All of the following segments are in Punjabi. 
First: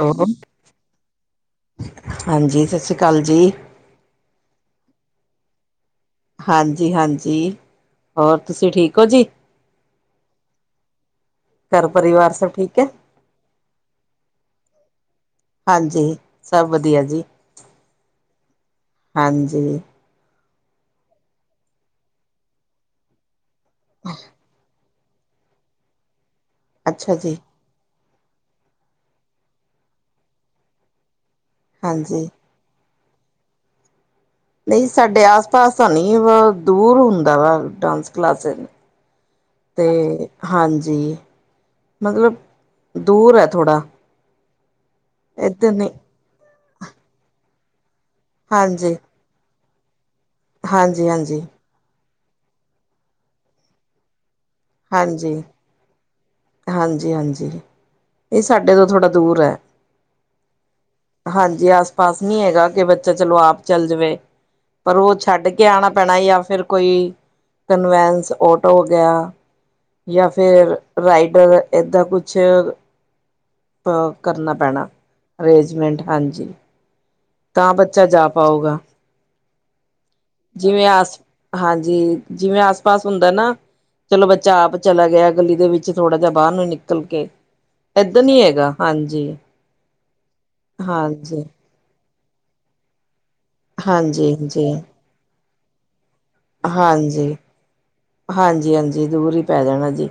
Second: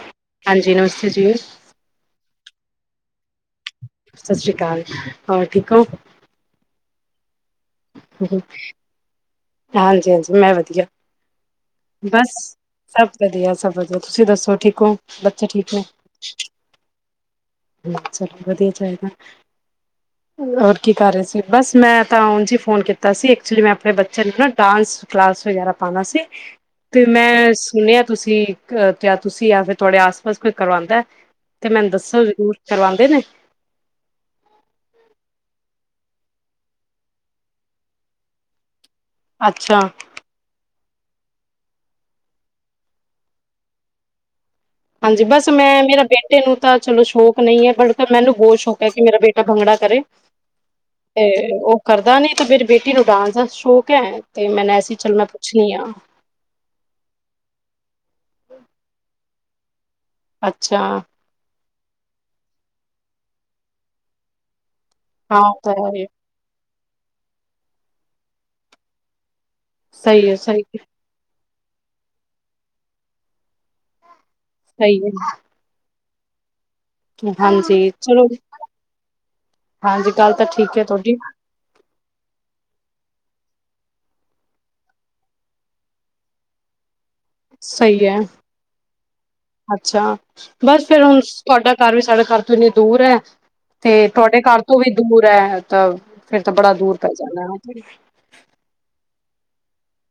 ਹੈਲੋ, ਹਾਂਜੀ ਨਮਸਤੇ ਜੀ ਹਾਂਜੀ ਸਤਿ ਸ੍ਰੀ ਅਕਾਲ ਜੀ। ਸਸ ਸ੍ਰੀ ਕਾਲ, ਹੋਰ ਠੀਕ ਹੋ? ਹਾਂਜੀ-ਹਾਂਜੀ। ਹਾਂਜੀ-ਹਾਂਜੀ ਮੈਂ ਵਧੀਆ। ਘਰ ਬਸ ਪਰਿਵਾਰ ਸਭ ਠੀਕ ਹੈ ਸਭ ਵਧੀਆ ਸਭ ਵਧੀਆ, ਤੁਸੀਂ ਦੱਸੋ ਠੀਕ ਹੋ, ਬੱਚੇ ਠੀਕ ਨੇ? ਜੀ ਸਭ ਵਧੀਆ ਜੀ। [unintelligible] ਵਧੀਆ ਹੀ ਚਾਹੀਦਾ। ਹਾਂਜੀ। ਹੋਰ ਕੀ ਕਰ ਰਹੇ ਸੀ ਬਸ ਮੈਂ ਤਾਂ ਉਝ ਹੀ ਫੋਨ ਕੀਤਾ ਸੀ ਐਕਚੁਲੀ ਮੈਂ ਆਪਣੇ ਬੱਚੇ ਨੂੰ ਨਾ ਡਾਂਸ ਕਲਾਸ ਵਗੈਰਾ ਪਾਣਾ ਸੀ ਤੇ ਅੱਛਾ ਜੀ ਮੈਂ ਸੁਣਿਆ ਤੁਸੀਂ ਕਿਆ ਤੁਸੀਂ ਯਾ ਫਿਰ ਤੁਹਾਡੇ ਆਸ ਪਾਸ ਕੋਈ ਕਰਵਾਉਂਦਾ ਤੇ ਮੈਨ ਦੱਸੋ ਹਾਂਜੀ ਜ਼ਰੂਰ। ਕਰਵਾਂਦੇ ਨੇ? ਨਈ ਸਾਡੇ ਆਸ ਪਾਸ ਤਾਂ ਨਹੀਂ ਵਾ ਦੂਰ ਹੁੰਦਾ ਵਾ ਡਾਂਸ ਕਲਾਸਿਸ। ਅੱਛਾ ਤੇ ਹਾਂਜੀ ਮਤਲਬ ਦੂਰ ਏ ਥੋੜਾ। ਹਾਂਜੀ ਬਸ ਇੱਧਰ ਮੈਂ ਨਹੀਂ ਮੇਰਾ ਬੇਟੇ ਨੂੰ ਤਾਂ ਚਲੋ ਸ਼ੌਕ ਨਈ ਐ ਬਟ ਮੈਨੂੰ ਬਹੁਤ ਸ਼ੌਕ ਐ ਹਾਂਜੀ ਕਿ ਮੇਰਾ ਬੇ ਭੰਗੜਾ ਕਰੇ ਹਾਂਜੀ ਤੇ ਹਾਂਜੀ ਉਹ ਕਰਦਾ ਨੀ ਤੇ ਮੇਰੀ ਬੇਟੀ ਨੂੰ ਡਾਂਸ ਦਾ ਸ਼ੌਕ ਐ। ਤੇ ਮੈਂ ਐ ਸੀ ਚੱਲ ਮੈਂ ਪੁੱਛਣੀ ਆ। ਹਾਂਜੀ-ਹਾਂਜੀ ਨਈ ਸਾਡੇ ਤੋਂ ਥੋੜ੍ਹਾ ਦੂਰ ਐ। ਅੱਛਾ। ਹਾਂਜੀ ਆਸ ਪਾਸ ਨੀ ਹੈਗਾ ਕਿ ਬੱਚਾ ਚਲੋ ਆਪ ਚੱਲ ਜਾਵੇ। ਪਰ ਉਹ ਹਾਂ ਛੱਡ ਕੇ ਤਾਂ ਆਣਾ ਹੈ ਪੈਣਾ ਯਾ ਫਿਰ ਕੋਈ ਕਨਵੈਂਸ ਓਟੋ ਹੋ ਗਿਆ ਯਾ ਸਹੀ ਹੈ ਸਹੀ ਫਿਰ ਹੈ, ਰਾਈਡਰ ਏਦਾਂ ਕੁਛ ਅ ਕਰਨਾ ਪੈਣਾ ਸਹੀ ਹੈ ਅਰੇਜਮੈਂਟ ਹਾਂਜੀ। ਤਾਂ ਹਾਂਜੀ ਬੱਚਾ ਚਲੋ ਜਾ ਪਾਊਗਾ, ਹਾਂਜੀ ਗੱਲ ਤਾਂ ਠੀਕ ਹੈ ਜਿਵੇਂ ਤੁਹਾਡੀ ਆਸ ਹਾਂਜੀ ਜਿਵੇਂ ਆਸ ਪਾਸ ਹੁੰਦਾ ਨਾ ਚਲੋ ਬੱਚਾ ਆਪ ਚਲਾ ਗਿਆ ਗਲੀ ਦੇ ਵਿੱਚ ਥੋੜ੍ਹਾ ਜਿਹਾ ਬਾਰ ਨੂੰ ਹੀ ਨਿਕਲ ਕੇ। ਸਹੀ ਐ, ਏਦਾਂ ਨੀ ਹੈਗਾ ਹਾਂਜੀ ਅੱਛਾ ਬਸ ਫੇਰ ਹੁਣ ਹਾਂਜੀ ਤੁਹਾਡਾ ਘਰ ਵੀ ਸਾਡੇ ਘਰ ਤੋਂ ਇੰਨੀ ਦੂਰ ਐ, ਤੇ ਹਾਂਜੀ ਤੁਹਾਡੇ ਘਰ ਹਾਂਜੀ ਤੋਂ ਵੀ ਦੂਰ ਐ ਤਾਂ ਫੇਰ ਤਾਂ ਬੜਾ ਦੂਰ ਪੈ ਜਾਣਾ [unintelligible] ਹਾਂਜੀ-ਹਾਂਜੀ ਦੂਰ ਹੀ ਪੈ ਜਾਣਾ ਜੀ।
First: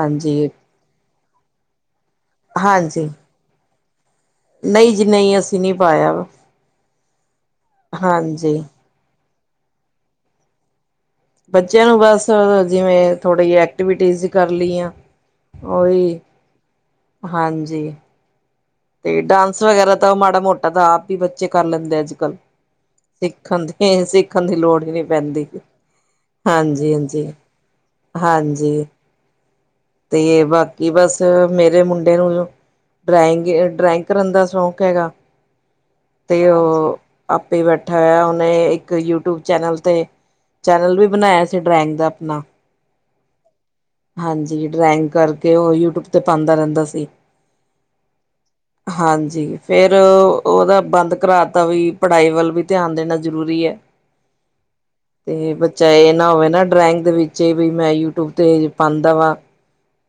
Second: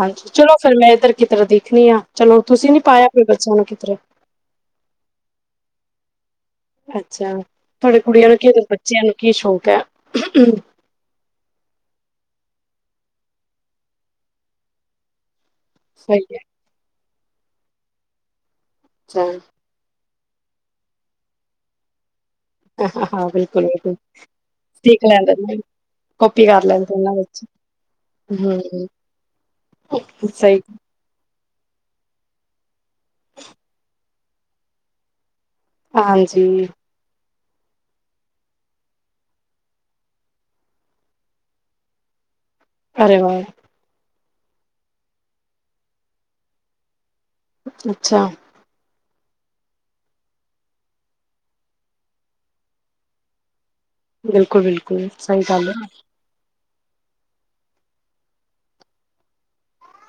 ਹਾਂਜੀ ਚਲੋ ਫਿਰ ਮੈਂ ਇੱਧਰ ਕਿਧਰੇ ਦੇਖਣੀ ਆ ਚਲੋ ਤੁਸੀਂ ਨੀ ਪਾਇਆ ਫਿਰ ਬੱਚਿਆ ਨੂੰ ਕਿਧਰੇ। ਨਈ ਜੀ ਨਈ ਅਸੀਂ ਨੀ ਪਾਇਆ। ਅੱਛਾ ਤੁਹਾਡੇ ਕੁੜੀਆਂ ਨੂੰ ਕੀ ਹਾਂਜੀ ਬੱਚਿਆਂ ਨੂੰ ਕੀ ਸ਼ੌਕ ਹੈ? ਬੱਚਿਆਂ ਨੂੰ ਬਸ ਜਿਵੇਂ ਥੋੜੇ ਜੇ ਐਕਟੀਵਿਟੀਜ ਕਰ ਲਈਆ ਉਹੀ ਸਹੀ ਹੈ ਹਾਂਜੀ ਤੇ ਅੱਛਾ ਡਾਂਸ ਵਗੈਰਾ ਤਾਂ ਉਹ ਮਾੜਾ ਮੋਟਾ ਤਾਂ ਆਪ ਹੀ ਬੱਚੇ ਕਰ ਲੈਂਦੇ ਅੱਜ ਕੱਲ। ਹਾਂ ਸਿੱਖਣ ਬਿਲਕੁਲ ਬਿਲਕੁਲ ਦੀ ਸਿੱਖਣ ਦੀ ਲੋੜ ਹੀ ਨੀ ਸਿੱਖ ਲੈਂਦੇ ਪੈਂਦੀ। ਨੇ ਕਾਪੀ ਕਰ ਲੈਂਦੇ ਉਹਨਾਂ ਹਾਂਜੀ-ਹਾਂਜੀ, ਵਿੱਚ ਹਾਂਜੀ। ਹਮ ਤੇ ਸਹੀ ਬਾਕੀ ਬਸ ਮੇਰੇ ਮੁੰਡੇ ਨੂੰ ਡਰਾਇੰਗ, ਡਰਾਇੰਗ ਕਰਨ ਦਾ ਸ਼ੌਕ ਹੈਗਾ। ਹਾਂਜੀ ਤੇ ਉਹ ਆਪੇ ਬੈਠਾ ਹੋਇਆ ਉਹਨੇ ਇੱਕ ਯੂਟਿਊਬ ਚੈਨਲ ਤੇ ਚੈਨਲ ਵੀ ਬਣਾਇਆ ਸੀ ਡਰਾਇੰਗ ਦਾ ਆਪਨਾ। ਅਰੇ ਵਾ। ਹਾਂਜੀ ਡਰਾਇੰਗ ਕਰਕੇ ਉਹ ਯੂਟਿਊਬ ਤੇ ਪਾਦਾ ਰਹਿੰਦਾ ਸੀ। ਅੱਛਾ। ਹਾਂਜੀ, ਫੇਰ ਉਹਦਾ ਬੰਦ ਕਰਾਤਾ ਵੀ ਪੜ੍ਹਾਈ ਵੱਲ ਵੀ ਧਿਆਨ ਦੇਣਾ ਜ਼ਰੂਰੀ ਐ। ਬਿਲਕੁਲ ਬਿਲਕੁਲ ਸਹੀ ਤੇ, ਗੱਲ ਹੈ ਬੱਚਾ ਇਹ ਨਾ ਹੋਵੇ ਨਾ ਡਰਾਇੰਗ ਦੇ ਵਿੱਚ ਵੀ, ਮੈਂ ਯੂਟਿਊਬ 'ਤੇ ਪਾਂਦਾ ਵਾ।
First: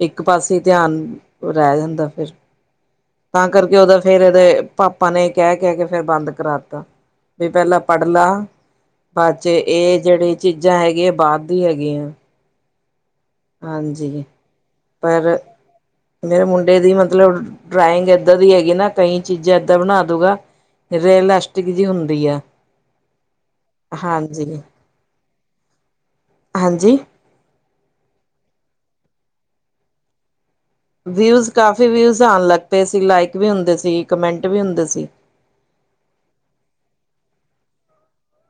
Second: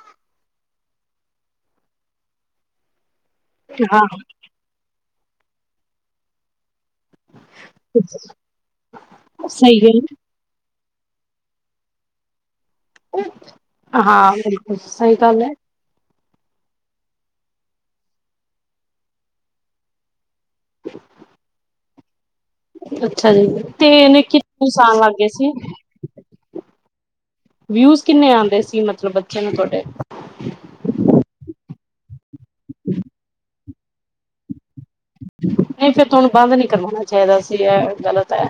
ਇੱਕ ਪਾਸੇ ਧਿਆਨ ਰਹਿ ਜਾਂਦਾ ਫਿਰ, ਤਾਂ ਕਰਕੇ ਉਹਦਾ ਹਾਂ ਫਿਰ ਇਹਦੇ ਪਾਪਾ ਨੇ ਕਹਿ-ਕਹਿਕੇ, ਫੇਰ ਬੰਦ ਕਰਾਤਾ। ਵੀ ਪਹਿਲਾਂ ਪੜ੍ਹ ਲਾ ਬਾਦ'ਚ ਸਹੀ ਇਹ ਗੱਲ ਜਿਹੜੀ ਚੀਜ਼ਾਂ ਹੈਗੀਆਂ, ਬਾਹਰ ਦੀ ਹੈਗੀਆਂ। ਹਾਂਜੀ, ਹਾਂ ਬਿਲਕੁਲ ਸਹੀ ਫਿਰ ਗੱਲ ਹੈ ਮੇਰੇ ਮੁੰਡੇ ਦੀ ਮਤਲਬ ਡਰਾਇੰਗ ਏਦਾਂ ਦੀ ਹੈਗੀ ਨਾ, ਕਈ ਚੀਜ਼ਾਂ ਏਦਾਂ ਬਣਾ ਦੂਗਾ ਰੀਇਲਾਸਟਿਕ ਦੀ ਹੁੰਦੀ ਆ। ਅੱਛਾ ਜੀ, ਤੇ ਇਹਨੇ ਹਾਂਜੀ ਕਿਨੇ ਸਾਲ ਲੱਗਗੇ ਸੀ? ਹਾਂਜੀ ਵਿਊਜ਼ ਕਿੰਨੇ ਆਦੇ ਸੀ, ਮਤਲਬ ਬੱਚਿਆ ਨੂੰ ਤੁਹਾਡੇ? ਵਿਊਜ਼ ਕਾਫੀ ਵਿਊਜ਼ ਆਣ ਲੱਗ ਪਏ ਸੀ, ਲਾਈਕ ਵੀ ਹੁੰਦੇ ਸੀ ਕਮੈਂਟ ਵੀ ਹੁੰਦੇ ਸੀ। ਨਹੀਂ ਫਿਰ ਤੁਹਾਨੂੰ ਬੰਦ ਨਹੀਂ ਕਰਵਾਉਣਾ ਚਾਹੀਦਾ ਸੀ, ਐ ਗ਼ਲਤ ਐ।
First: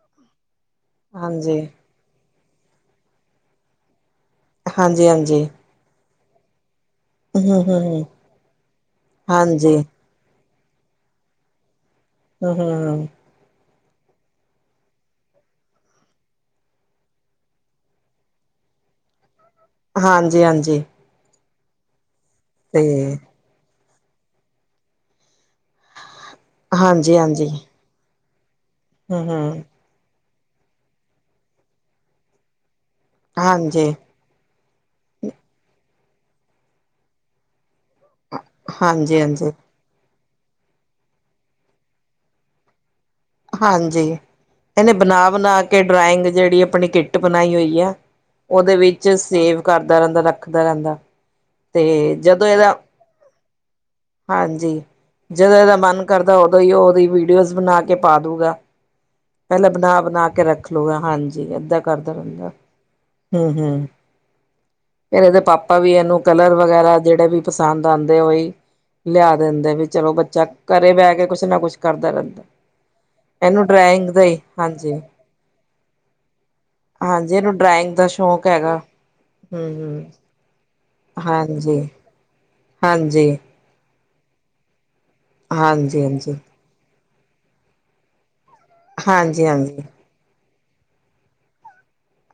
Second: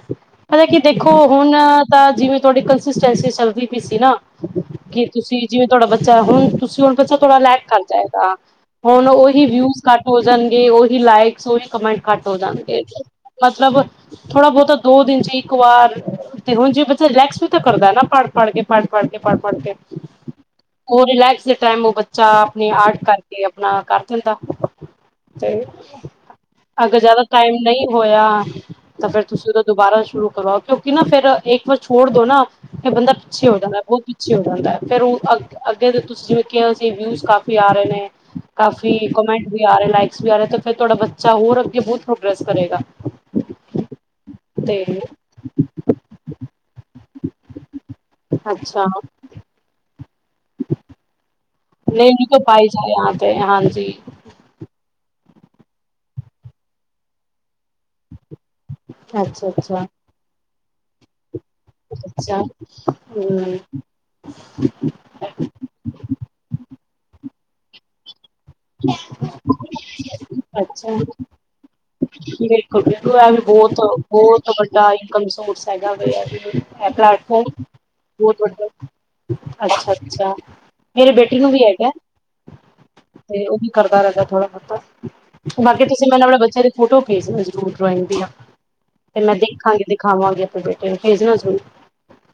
ਪਤਾ ਕੀ ਦੇਖੋ, ਹੁਣ ਹਾਂਜੀ ਤਾਂ ਜਿਵੇਂ ਤੁਹਾਡੀ ਕੰਸਿਸਟੈਂਸੀ ਚੱਲਦੀ ਪਈ ਸੀ ਨਾ ਕਿ ਹਾਂਜੀ ਤੁਸੀਂ, ਹਾਂਜੀ ਜਿਵੇਂ ਤੁਹਾਡਾ ਬੱਚਾ ਹੁਣ ਤੁਸੀਂ ਹੁਣ ਬੱਚਾ ਥੋੜਾ ਹਮ ਲੈਕ ਕਰ ਹਮ ਹਮ ਜਾਏਗਾ। ਹੁਨ ਓਹੀ ਹਾਂਜੀ ਵਿਊਸ ਘੱਟ ਹੋ ਜਾਣਗੇ, ਓਹੀ ਲਾਈਕ ਓਹੀ ਕਮੈਂਟ ਘੱਟ ਹੋ ਹਮ ਜਾਣਗੇ। ਹਮ ਮਤਲਬ, ਥੋੜਾ-ਬਹੁਤਾ ਦੋ ਦਿਨ'ਚ ਇੱਕ ਵਾਰ। ਤੇ ਹੁਣ ਜੇ ਬੱਚਾ ਰਿਲੈਕਸ ਵੀ ਤਾਂ ਕਰਦਾ ਨਾ ਪੜ-ਪੜਕੇ, ਪੜ-ਪੜਕੇ, ਪੜ-ਪੜਕੇ। ਹਾਂਜੀ ਹਾਂਜੀ ਓਹ ਰਿਲੈਕਸ ਦੇ ਟਾਈਮ ਉਹ ਬੱਚਾ, ਆਪਣੇ ਤੇ ਆਰਟ ਕਰਕੇ ਨਾ ਕਰ ਦਿੰਦਾ, ਤੇ ਅਗਰ ਹਾਂਜੀ ਜ਼ਿਆਦਾ ਹਾਂਜੀ ਟਾਈਮ ਨਹੀਂ ਹੋਇਆ, ਤਾਂ ਫੇਰ ਹਮ ਤੁਸੀਂ ਓਦਾ ਹਮ ਦੁਬਾਰਾ ਸ਼ੁਰੂ ਕਰਵਾਓ, ਕਿਉਂਕਿ ਨਾ ਫਿਰ ਇੱਕ ਵਾਰ ਛੋੜਦੋ ਨਾ, ਫੇਰ ਬੰਦਾ ਪਿੱਛੇ ਹੋ ਜਾਂਦਾ ਹਾਂਜੀ ਪਿੱਛੇ ਹੋ ਜਾਂਦਾ, ਫੇਰ ਓ ਅੱਗੇ ਦੇ ਤੁਸੀਂ ਜਿਵੇਂ ਕਿਹਾ ਵਿਊਜ ਕਾਫੀ ਆ ਰਹੇ ਨੇ ਕਾਫੀ ਹਾਂਜੀ ਕਮੈਂਟ ਹਾਂਜੀ ਵੀ ਆ ਰਹੇ, ਲਾਈਕਸ ਵੀ ਆ ਰਹੇ, ਤੇ ਫਿਰ ਥੋਡਾ ਬੱ ਚਾ, ਹੋਰ ਅੱਗੇ ਬਹੁਤ ਪ੍ਰੋਗਰਸ ਕਰੇਗਾ। ਹਾਂਜੀ, ਤੇ ਇਹਨੇ ਬਨਾ-ਬਨਾਕੇ ਡਰਾਇੰਗ ਜਿਹੜੀ ਅਪਣੀ ਕਿੱਟ ਬਣਾਈ ਹੋਈ ਆ, ਉਹਦੇ ਅੱਛਾ ਵਿੱਚ ਸੇਵ ਕਰਦਾ ਰਹਿੰਦਾ, ਰੱਖਦਾ ਰਹਿੰਦਾ। ਤੇ [unintelligible] ਕੋ ਜਦੋਂ ਪਾਈ ਇਹਦਾ ਜਾਏ ਆ ਪੇ ਹਾਂਜੀ ਹਾਂਜੀ, ਜਦੋਂ ਇਹਦਾ ਮਨ ਕਰਦਾ ਉਦੋਂ ਹੀ ਉਹਦੀ ਵੀਡੀਓਜ਼ ਬਣਾਕੇ ਪਾ ਦੂਗਾ। ਅੱਛਾ ਪਹਿਲਾ ਅੱਛਾ ਬਣਾ-ਬਣਾਕੇ ਰੱਖ ਲੁਗਾ, ਹਾਂਜੀ ਏਦਾਂ ਕਰਦਾ ਅੱਛਾ ਰਹਿੰਦਾ, ਹੂੰ, ਹਮ ਹੂੰ ਫਿਰ ਇਹਦੇ ਪਾਪਾ ਵੀ ਇਹਨੂੰ ਕਲਰ ਵਗੈਰਾ ਜਿਹੜੇ ਵੀ ਪਸੰਦ ਆਂਦੇ ਆ, ਓਈ ਲਿਆ ਦਿੰਦੇ, ਵੀ ਚਲੋ ਬੱਚਾ ਘਰੇ ਅੱਛਾ ਬਹਿਕੇ ਕੁਛ ਨਾ ਕੁਛ ਕਰਦਾ ਰਹਿੰਦਾ। ਐਵੀ ਇਹਨੂੰ ਬਹੁਤ, ਡਰਾਇੰਗ ਦਾ ਹੀ ਬਹੁਤ ਵੱਡਾ ਹਾਂਜੀ ਇਨਕਮ ਸੋਰਸ ਹੈਗਾ, ਐ ਹਾਂਜੀ ਪਲੈਟਫੋਮ ਇਹਨੂੰ ਡਰਾਇੰਗ ਦਾ ਸ਼ੌਕ ਹੈਗਾ। ਹੂੰ-ਹੂੰ, ਅੱਛਾ-ਅੱਛਾ, ਮੇਰੇ ਬੇਟੀੇ ਨੂੰ ਵੀ ਹਾਂਜੀ, ਹੈਗਾ। ਹਾਂਜੀ, ਹਾਂਜੀ, ਤੇ ਉਹ ਵੀ ਕਰਦਾ ਰਹਿੰਦਾ ਥੋੜਾ-ਬਹੁਤਾ, ਬਾਕੀ ਤੁਸੀਂ ਮੈਨੂੰ ਹਾਂਜੀ। ਆਪਣੇ ਬੱਚਿਆਂ ਦੀ ਫੋਟੋ ਪੇਜਣਾ ਜ਼ਰੂਰ ਡਰਾਇੰਗ ਦੀਆਂ, ਤੇ ''ਮੈਂ ਹਾਂਜੀ, ਹਾਂਜੀ, ਦੇਖਾਂਗੀ ਦਿਖਾਵਾਂਗੀ ਆਪਣੇ ਬੇਟੇ ਨੂੰ, ਭੇਜਣਾ ਜਰੂਰ।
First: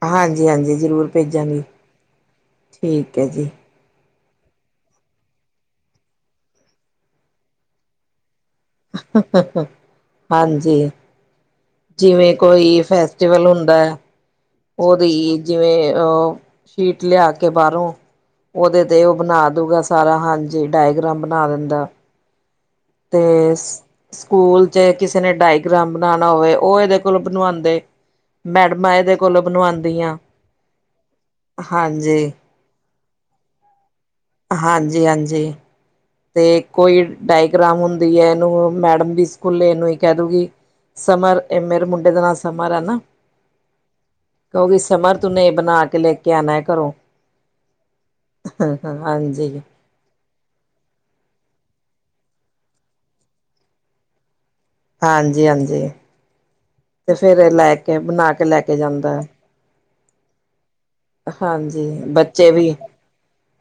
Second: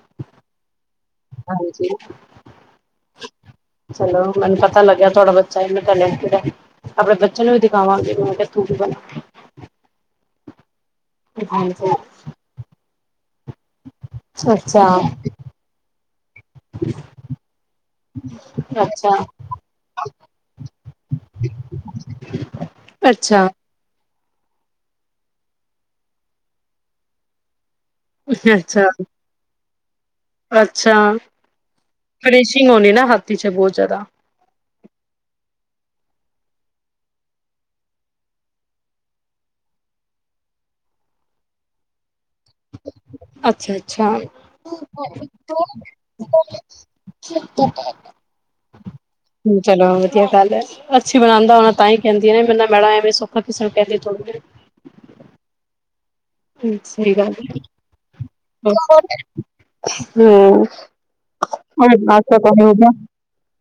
ਹਾਂਜੀ-ਹਾਂਜੀ, ਜ਼ਰੂਰ ਭੇਜਾਂਗੀ ਹਾਂਜੀ ਠੀਕ ਹੈ ਜੀ। ਚਲੋ, ਮਨੂੰ ਪਤਾ ਲੱਗਿਆ ਥੋੜਾ-ਬਹੁਤ ਚਾਹੇ ਮੈਂ ਪਹਿਲੇ [unintelligible] ਆਪਣੇ ਬੱਚਿਆਂ ਨੂੰ ਵੀ ਦਿਖਾਵਾਂਗੀ, ਮੈਂ ਕਿਹਾ ਤੂੰ ਵੀ ਬਣਾ। ਹਾਂਜੀ। ਹਾਂਜੀ। ਜਿਵੇਂ ਕੋਈ ਫੈਸਟੀਵਲ ਹੁਨ ਹੂੰਦਾ ਏ, ਅੱਛਾ-ਅੱਛਾ ਉਹਦੀ ਜਿਵੇਂ ਅ ਸ਼ੀਟ ਲਿਆ ਕੇ ਬਾਹਰੋਂ ਉਹਦੇ ਤੇ ਉਹ ਬਣਾ ਦੂਗਾ ਸਾਰਾ ਹਾਂਜੀ ਡਾਇਗ੍ਰਾਮ ਬਣਾ ਦਿੰਦਾ। ਅੱਛਾ ਤੇ ਸਕੂਲ ਚ ਕਿਸੇ ਨੇ ਡਾਇਗ੍ਰਾਮ ਬਣਾਉਣਾ ਹੋਵੇ, ਉਹ ਇਹਦੇ ਕੋਲ ਬਣਵਾਉਂਦੇ। ਅੱਛਾ ਮੈਡਮਾਂ ਇਹਦੇ ਕੋਲੋਂ ਬਣਵਾਉਂਦੀਆਂ। ਅੱਛਾ ਹਾਂਜੀ, ਫ੍ਰਸ਼ਿੰਗ ਹੋਣੀ ਨਾ ਹੱਥ ਚ ਬਹੁਤ ਜ਼ਿਆਦਾ। ਹਾਂਜੀ, ਹਾਂਜੀ ਤੇ ਕੋਈ ਡਾਇਗ੍ਰਾਮ ਹੁੰਦੀ ਹੈ, ਇਹਨੂੰ ਮੈਡਮ ਵੀ ਸਕੂਲੇ ਇਹਨੂੰ ਹੀ ਕਹਿ ਦੂਗੀ। ਸਮਰ ਮੇਰੇ ਮੁੰਡੇ ਦਾ ਨਾਲ ਸਮਰ ਐ ਨਾ। ਅੱਛਾ, ਅੱਛਾ ਕਹੋਗੀ ਸਮਰ ਤੂੰਨੇ ਇਹ ਬਣਾ ਕੇ ਲੈ ਕੇ ਆਣਾ ਹੈ ਘਰੋਂ ਹਾਂਜੀ। ਵਧੀਆ ਗੱਲ ਐ। ਅੱਛੀ ਬਣਾਉਂਦਾ ਹੋਣਾ ਤਾਂ ਹੀ ਕਹਿੰਦੀ ਐ ਨਾ ਇਵੇ ਮੈਡਮਾ ਐਵੇਂ ਸੌਖਾ ਕਿਸੇ ਨੂੰ ਕਹਦੀ ਥੋੜੀ ਨੇ ਹਾਂਜੀ, ਹਾਂਜੀ, ਸਹੀ ਤੇ ਗੱਲ ਫੇਰ ਏ ਹੈ। ਲੈ ਕੇ ਬਣਾ ਕੇ ਲੈ ਕੇ ਜਾਂਦਾ। ਹਾਂਜੀ ਬੱਚੇ ਵੀ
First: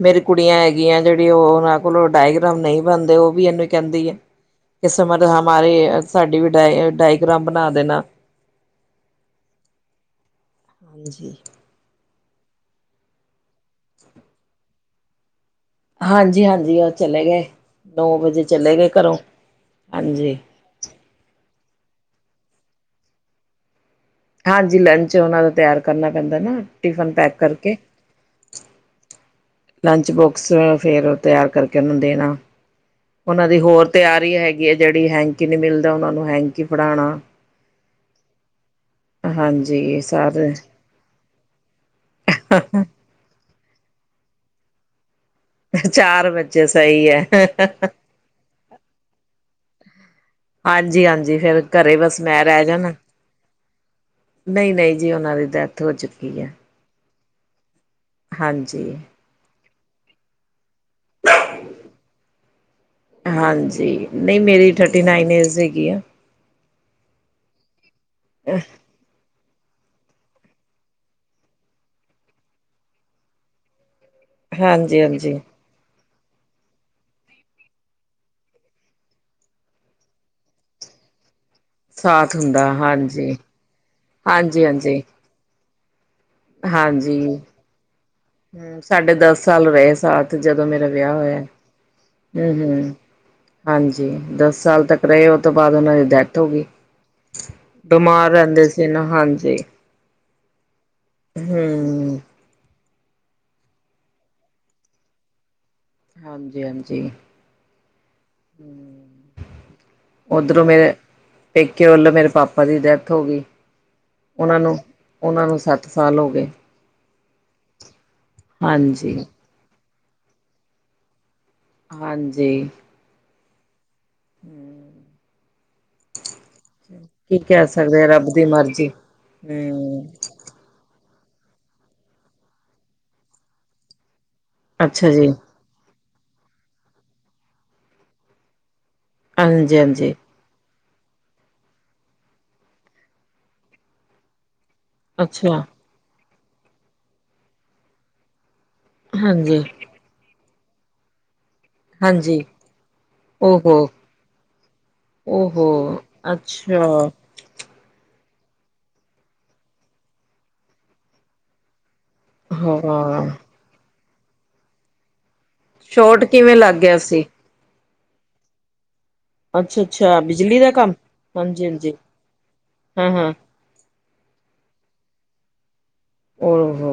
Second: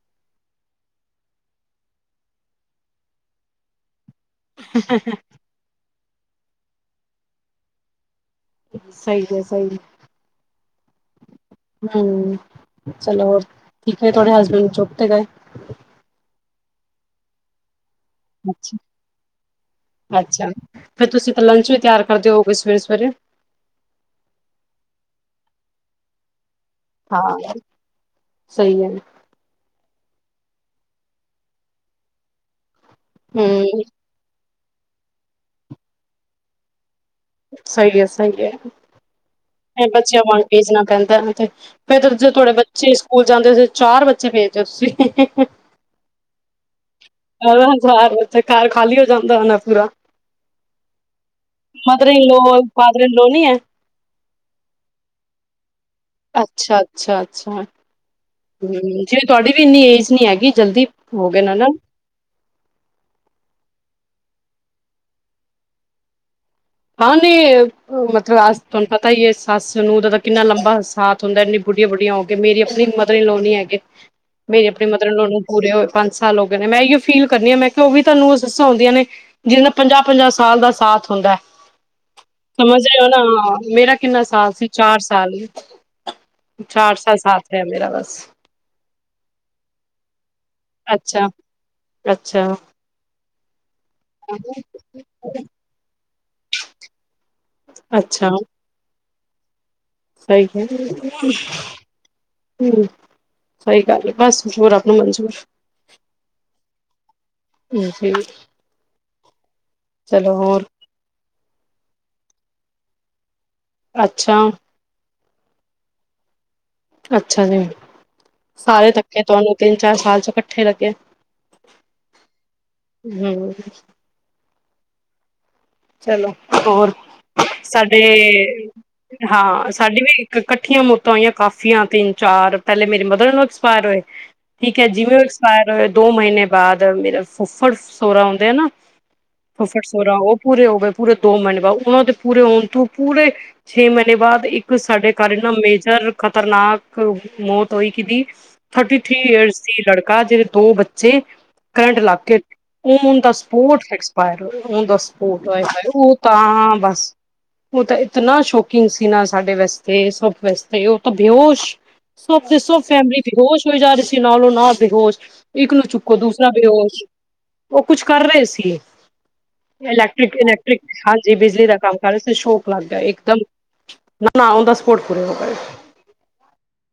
ਮੇਰੀ ਕੁੜੀਆਂ ਹੈਗੀਆਂ ਜਿਹੜੀ ਉਹ ਉਹਨਾਂ ਕੋਲੋਂ ਡਾਇਗ੍ਰਾਮ ਨਹੀਂ ਬਣਦੇ ਉਹ ਵੀ ਇਹਨੂੰ ਕਹਿੰਦੀ ਹੈ। ਕਿ ਸਮਰ ਹਮਾਰੇ ਸਾਡੀ ਵੀ ਡਾਇ-ਡਾਇਗ੍ਰਾਮ ਬਣਾ ਦੇਣਾ। ਸਹੀ ਹੈ ਸਹੀ। ਹਾਂਜੀ। ਹੂੰ ਚਲੋ ਠੀਕ ਹੈ, ਤੁਹਾਡੇ ਹਸਬੈਂਡ ਜੋਬ ਤੇ ਗਏ? ਹਾਂਜੀ, ਹਾਂਜੀ ਉਹ ਚਲੇ ਗਏ, ਨੌ ਵਜੇ ਚਲੇ ਅੱਛਾ ਗਏ ਘਰੋਂ, ਹਾਂਜੀ। ਅੱਛਾ ਫੇਰ ਤੁਸੀਂ ਤਾਂ ਲੰਚ ਵੀ ਤਿਆਰ ਕਰਦੇ ਹੋਵੋ ਗੇ ਸਵੇਰੇ-ਸਵੇਰੇ? ਹਾਂਜੀ, ਲੰਚ ਉਹਨਾਂ ਦਾ ਤਿਆਰ ਕਰਨਾ ਪੈਂਦਾ ਮੈਨੂੰ। ਹਾਂ, ਸਹੀ ਏ। ਹਾਜੀ ਲੰਚ ਬੋਕਸ ਫੇਰ ਤਿਆਰ ਕਰਕੇ ਉਹਨੂੰ ਦੇਣਾ, ਉਹਨਾਂ ਦੀ ਹਮ ਹੋਰ ਤਿਆਰੀ ਹੈਗੀ ਹੈ ਜਿਹੜੀ ਹੈਂਕੀ ਨੀ ਮਿਲਦਾ ਉਹਨਾਂ ਨੂੰ ਹੈਂਕੀ ਫਣਾਣਾ। ਸਹੀ ਹੈ, ਸਹੀ ਹੈ। ਹਾਂਜੀ ਬੱਚਿਆਂ ਵਾਗ ਸਾਰੇ ਕਿਸੇ ਨਾਲ ਗੱਲ ਕਰ ਲਿਤੀ, ਫਿਰ ਜੇ ਤੁਹਾਡੇ ਬੱਚੇ ਸਕੂਲ ਜਾਂਦੇ ਸੀ, ਚਾਰ ਬੱਚੇ ਭੇਜਦੇ ਤੁਸੀਂ ਚਾਰ ਬੱਚੇ ਸਹੀ ਹੈ। ਫੇਰ ਘਰ ਖਾਲੀ ਹੋ ਜਾਂਦਾ ਹੋਣਾ ਪੂਰਾ? ਹਾਂਜੀ, ਹਾਂਜੀ ਫੇਰ ਘਰੇ ਮਦਰ ਬਸ ਇਨ ਲੋ ਮੈਂ ਰਹਿ ਜਾਣਾ। ਫਾਦਰ ਇਨ ਲੋ ਨੀ ਹੈ। ਨਈ ਨਈ ਜੀ ਉਹਨਾਂ ਦੀ ਡੈਥ ਹੋ ਚੁੱਕੀ ਹੈ ਅੱਛਾ, ਅੱਛਾ, ਅੱਛਾ। ਹੂੰ ਹਾਂਜੀ ਜਿਵੇਂ ਤੁਹਾਡੀ ਵੀ ਇੰਨੀ ਏਜ ਨਹੀਂ ਹੈਗੀ ਜਲਦੀ ਹੋਗੇ ਹਨਾ। ਹਾਂਜੀ, ਨਹੀਂ ਮੇਰੀ ਥਰਟੀ ਨਾਈਨ ਏਜ ਹੈਗੀ ਐ। [unintelligible] ਏ ਪੂਰੀ ਕਲਾਸ ਵਿੱਚੋ ਪਤਾ ਹੀ ਏ ਸੱਸ ਨੂੰ ਕਿੰਨਾ ਲੰਬਾ ਸਾਥ ਹੁੰਦਾ ਐੰਨੀ ਬੁੱਢੀਆਂ -ਬੁੱਢੀਆਂ ਹੋ ਕੇ ਮੇਰੀ ਆਪਣੀ ਮਦਰ ਇਨ ਲੋ ਨੀ ਹੈਗੇ। ਮੇਰੀ ਆਪਣੀ ਹਾਂਜੀ ਮਦਰ ਇਨਲੋ ਹਾਂਜੀ ਨੂੰ ਪੂਰੇ ਹੋ ਪੰਜ ਸਾਲ ਹੋ ਗਏ ਨੇ, ਮੈਂ ਏਓ ਫੀਲ ਕਰਨੀ ਮੈਂ ਕਿਹਾ ਉਹ ਵੀ ਤਾ ਨੂੰਆ ਸੱਸਾ ਹੁੰਦੀਆਂ ਨੇ ਜਿਨਦਾ ਪੰਜਾਹ, ਪੰਜਾਹ ਸਾਲ ਦਾ ਸਾਥ ਹੁੰਦਾ ਐ। ਸਾਥ ਹੁੰਦਾ ਸਮਝ ਹਾਂਜੀ ਏਲੋ ਮੇਰਾ ਕਿੰਨਾ ਸਾਥ ਹਾਂਜੀ ਸੀ ਚਾਰ ਹਾਂਜੀ ਸਾਲ ਈ। ਹਾਂਜੀ, ਬਸ ਹੂੰ ਸਾਡੇ ਦਸ ਸਾਲ ਰਹੇ ਸਾਥ। ਤੇ ਜਦੋਂ ਮੇਰਾ ਵਿਆਹ ਅੱਛਾ ਹੋਇਆ। ਅੱਛਾ ਹੂੰ ਹੂੰ ਹਾਂਜੀ। ਦਸ ਸਾਲ ਤੱਕ ਰਹੇ ਉਹ ਤੋਂ ਬਾਅਦ ਉਹਨਾਂ ਦੀ ਡੈਥ ਹੋ ਗਈ। ਅੱਛਾ ਬਿਮਾਰ ਰਹਿੰਦੇ ਸੀ ਨਾ, ਹਾਂਜੀ। ਸਹੀ [unintelligible] ਹੂੰ। ਹਮ। ਸਈ ਗਲ ਆ ਬਸ ਜੋ ਰੱਬ ਨੂੰ ਮਨਜੂਰ। ਹਾਂਜੀ-ਹਾਂਜੀ। ਜੀ ਚਲੋ ਓਧਰੋਂ ਹੋਰ ਮੇਰੇ ਪੇਕੇਆ ਵੱਲੋਂ ਮੇਰੇ ਪਾਪਾ ਦੀ ਡੈਥ ਹੋ ਗਈ, ਅੱਛਾ, ਓਹਨਾਂ ਨੂੰ ਓਹਨਾਂ ਨੂੰ ਸੱਤ ਸਾਲ ਹੋ ਗਏ। ਅੱਛਾ ਜੀ, ਸਾਰੇ ਧੱਕੇ ਤੁਹਾਨੂੰ ਤਿੰਨ-ਚਾਰ ਸਾਲ ਚ' ਇਕੱਠੇ ਲੱਗੇ। ਹਾਂਜੀ। ਹਮ। ਚਲੋ ਹੋਰ, ਕੀ ਕਹਿ ਸਾਡੇ ਸਕਦੇ ਆ ਰੱਬ ਦੀ ਮਰਜ਼ੀ। ਹਾਂ, ਸਾਡੀ ਹੂੰ, ਵੀ ਫੇਰ ਕੱਠੀਆਂ ਮੌਤਾਂ ਹੋਈਆਂ ਕਾਫੀ ਆ, ਤਿੰਨ-ਚਾਰ ਪੇਲੇ ਮੇਰੇ ਮਦਰ ਇਨ ਲਾ ਐਕਸਪਾਏਰ ਹੋਏ। ਠੀਕ ਆ ਜੀ, ਜਿਵੇਂ ਓ ਐਕਸਪਾਇਰ ਹੋਏ ਦੋ ਮਹੀਨੇ ਬਾਅਦ ਮੇਰਾ ਫੁੱਫੜ ਸੋਰਾ ਹੁੰਦੇ ਹਨਾ, ਫੁੱਫੜ ਹਾਂਜੀ-ਹਾਂਜੀ, ਸੋਰਾ ਓ, ਪੂਰੇ ਹੋ ਗਏ, ਪੂਰੇ ਦੋ ਮਹੀਨੇ ਬਾਅਦ, ਉਹਨਾਂ ਦੇ ਪੂਰੇ ਹੋਣ ਤੋਂ ਪੂਰੇ ਛੇ ਮਹੀਨੇ ਬਾਅਦ ਇੱਕ ਕੇ ਸਾਡੇ ਘਰ ਏਨਾ ਅੱਛਾ। ਮੇਜਰ ਖ਼ਤਰਨਾਕ ਮੌਤ ਹੋਈ ਕਿਦੀ ਥਰਟੀ ਥ੍ਰਰੀ ਈਅਰਸ ਸੀ ਹਾਂਜੀ-ਹਾਂਜੀ, ਲੜਕਾ, ਜਿਦੇ ਦੋ ਬੱਚੇ ਕਰੰਟ ਲਗਕੇ ਔਨ ਦਾ ਓ ਸਪੋਰਟ ਹੋ। ਐਕਸਪਾਏਰ ਹੋਏ ਔਨ ਦਾ ਸਪੋ ਏ, ਏ ਓਹੋ ਉਹ ਤਾਂ। ਅੱਛਾ ਬਸ ਉਹ ਤਾਂ ਇਤਨਾ ਸ਼ੌਕਿੰਗ ਸੀ ਨਾ ਸਾਡੇ ਵਾਸਤੇ, ਸਭ ਵਾਸਤੇ, ਉਹ ਤਾਂ ਬੇਹਸ਼ ਸਭ ਦੇ ਸਭ ਫੈਮਿਲੀ ਹਾਂ ਬੇਹੋਸ਼ ਹੋਈ ਜਾ ਰਹੀ ਸੀ, ਨਾਲੋਂ- ਨਾਲ ਬੇਹੋਸ਼। ਇੱਕ ਨੂੰ ਚੁੱਕੋ ਸ਼ੋਟ ਦੂਸਰਾ ਕਿਵੇਂ ਲੱਗ ਗਿਆ ਬੇਹੋਸ਼, ਸੀ ਉਹ ਕੁਛ ਕਰ ਰਏ ਸੀ। ਅੱਛਾ ਅੱਛਾ ਬਿਜਲੀ ਦਾ ਇਲੈਕਟ੍ਰਿਕ-ਇਲੈਕਟ੍ਰਿਕ ਕੰਮ ਹਾਂਜੀ, ਬਿਜਲੀ ਦਾ ਹਾਂਜੀ ਕੰਮ ਕਰ ਰਏ ਸੀ, ਸ਼ੌਟ ਲੱਗ ਗੇਆ ਹਾਂ ਹਾਂ ਇੱਕਦਮ। ਨਾ-ਨਾ ਔਨਦਾਸਪੋਰਟ ਪੂਰੇ ਹੋ ਗਏ। ਓਹ ਹੋ।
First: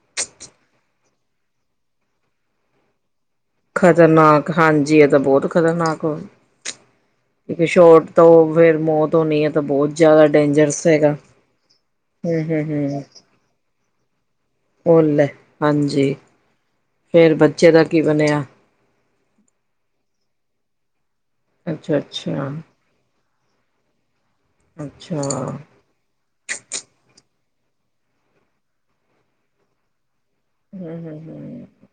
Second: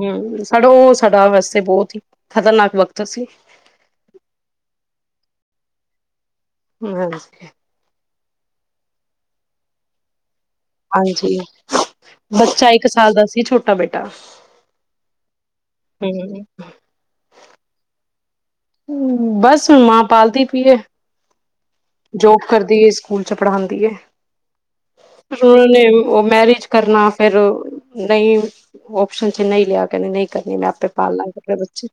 ਹਮ ਸਾਡਾ, ਓਹ ਸਾਡਾ, ਵੈਸੇ ਬੋਤ ਹੀ, ਖ਼ਤਰਨਾਕ ਵਕਤ ਸੀ। ਖ਼ਤਰਨਾਕ ਹਾਂਜੀ, ਏਹ ਤਾਂ ਬੋਤ ਖਤਰਨਾਕ ਹੋ ਹਾਂਜੀ। ਕਿਉਕੀ ਸ਼ੋਰਟ ਤੋਂ ਫੇਰ ਮੌਤ ਹੋਣੀ ਆ, ਏ ਤਾਂ ਬੋਤ ਜ਼ਾਦਾ ਡੇਂਜਰ ਸੀ। ਹਾਂਜੀ। ਬੱਚਾ ਇੱਕ ਸਾਲ ਦਾ ਸੀ, ਛੋਟਾ ਬੇਟਾ। ਓਹ ਲੈ ਹਾਂਜੀ। ਹਮ ਫੇਰ ਬੱਚੇ ਦਾ ਕੀ ਬਣੇਆ। ਹੂੰ ਬਸ ਹੁਣ ਮਾਂ ਪਾਲਦੀ ਪੂਈ ਏ, ਅੱਛਾ ਜੋਬ ਅੱਛਾ ਕਰਦੀ ਏ ਸਕੂਲ ਚ' ਪੜ੍ਹਾਦੀ ਏ, ਅੱਛਾ ਫੇਰ ਓਹਨਾਂ ਨੇ ਓ ਮੈਰਿਜ, ਕਰਨਾ ਫੇਰ ਨਈ ਓਪਸ਼ਨ ਚ' ਨਈ ਲੇਆ ਕੇ ਨਈ, ਕੇਂਦੀ ਮੈ ਆਪੇ ਪਾਲ ਲਾਂਗੀ ਆਪਣੇ ਬੱਚੇ।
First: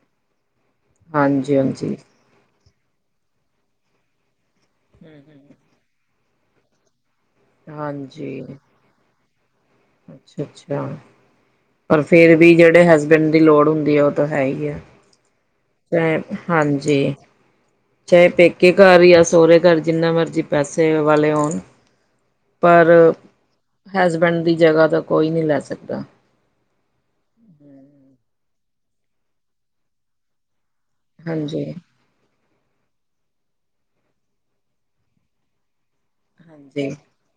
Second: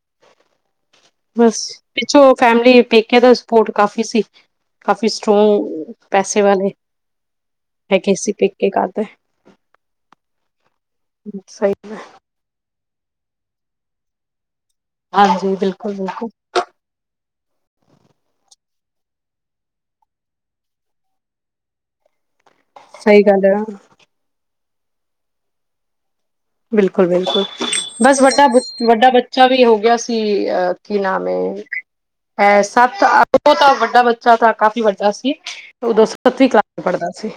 ਹਾਂਜੀ ਬਸ ਹਾਂਜੀ ਪਿੱਛੋ ਫੈਮਲੀ ਪੇਕੇਆਂ ਦਾ ਸਪੋਰਟ ਕਾਫ਼ੀ ਸੀ। ਕਾਫੀ ਸਟਰੋਂਗ ਪੈਸੇ ਵਾਲੇ ਹੈਗੇ ਸੀ, ਪੇਕੇ ਘਰਦੇ। ਅੱਛਾ-ਅੱਛਾ ਸਹੀ ਪਰ ਫੇਰ ਵੀ ਜੇਹੜੇ ਹਸਬੈਂਡ ਦੀ ਲੋੜ ਹੁੰਦੀ ਆ, ਉਹ ਤਾਂ ਹੈ ਹੀ ਆ, ਹਾਂਜੀ। ਬਿਲਕੁਲ ਤੇ ਬਿਲਕੁਲ ਹਾਂਜੀ। ਚਾਹੇ ਪੇਕੇ ਘਰ ਜਾਂ, ਸਹੁਰੇ ਘਰ, ਜਿੰਨਾ ਮਰਜ਼ੀ ਪੈਸੇ ਵਾਲੇ ਹੋਣ ਪਰ ਸਹੀ ਗੱਲ ਹੈ। ਹੈਸਬੈਂਡ ਦੀ ਜਗ੍ਹਾ ਤਾਂ ਕੋਈ ਨਈ ਲੈ ਸਕਦਾ। ਬਿਲਕੁਲ-ਬਿਲਕੁਲ ਬਸ ਵੱਡਾ ਬ ਵੱਡਾ ਬੱਚਾ ਵੀ ਹੋ ਗੇਆ ਸੀ, ਅ ਕੀ ਨਾਮ ਏ? ਹਾਂਜੀ ਐ ਸੱਤ-ਅੱਠ ਤੋ ਤਾ ਵੱਡਾ ਬੱਚਾ ਤਾਂ ਕਾਫ਼ੀ ਵੱਡਾ ਸੀ ਓਦੋਂ ਸੱਤਵੀਂ ਕਲਾਸ ਚ ਹਾਂਜੀ ਪੜ੍ਹਦਾ ਸੀ।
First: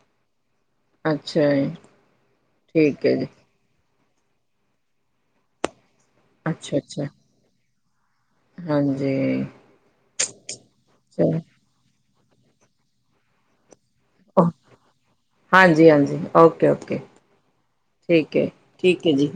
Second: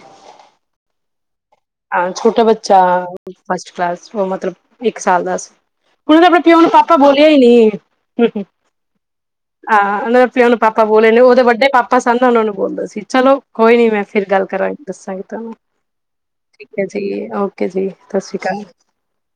ਅੱਛਾ ਜੀ। ਹਾਂ ਛੋਟਾ ਬੱਚਾ ਠੀਕ ਹੈ ਜੀ ਫਸਟ ਕਲਾਸ ਓ ਮਤਲਬ ਇੱਕ ਸਾਲ ਦਾ ਸੀ। ਕੁਨ ਤਾਂ ਪਿਓ ਨੂੰ ਅੱਛਾ ਪਾਪਾ ਅੱਛਾ ਬੋਲਿਆ ਹੀ ਨੀ ਹਮ ਹਾਂਜੀ ਹਾਂ, ਉਹਨਾਂ ਦਾ ਪਿਓਨੂੰ ਪਾਪਾ ਬੋਲੇ ਨੇ ਉਹਦੇ ਚਲੋ ਵੱਡੇ ਪਾਪਾ ਸਭ ਨੂੰ। ਉਹਨਾ ਨੂੰ ਬੋਲਦਾ ਸੀ ਚਲੋ ਕੋਈ ਨੀ, ਮੈਂ ਫਿਰ ਗੱਲ ਕਰਾਂਗੀ ਦੱਸਾਂਗੀ ਤੁਹਾਨੂੰ। ਹਾਂਜੀ- ਹਾਂਜੀ, ਠੀਕ ਓਕੇ- ਹੈ ਓਕੇ, ਜੀ ਓਕੇ ਜੀ ਸਤਿ ਠੀਕ ਸ਼੍ਰੀ ਹੈ, ਅਕਾਲ ਠੀਕ ਹੈ ਜੀ।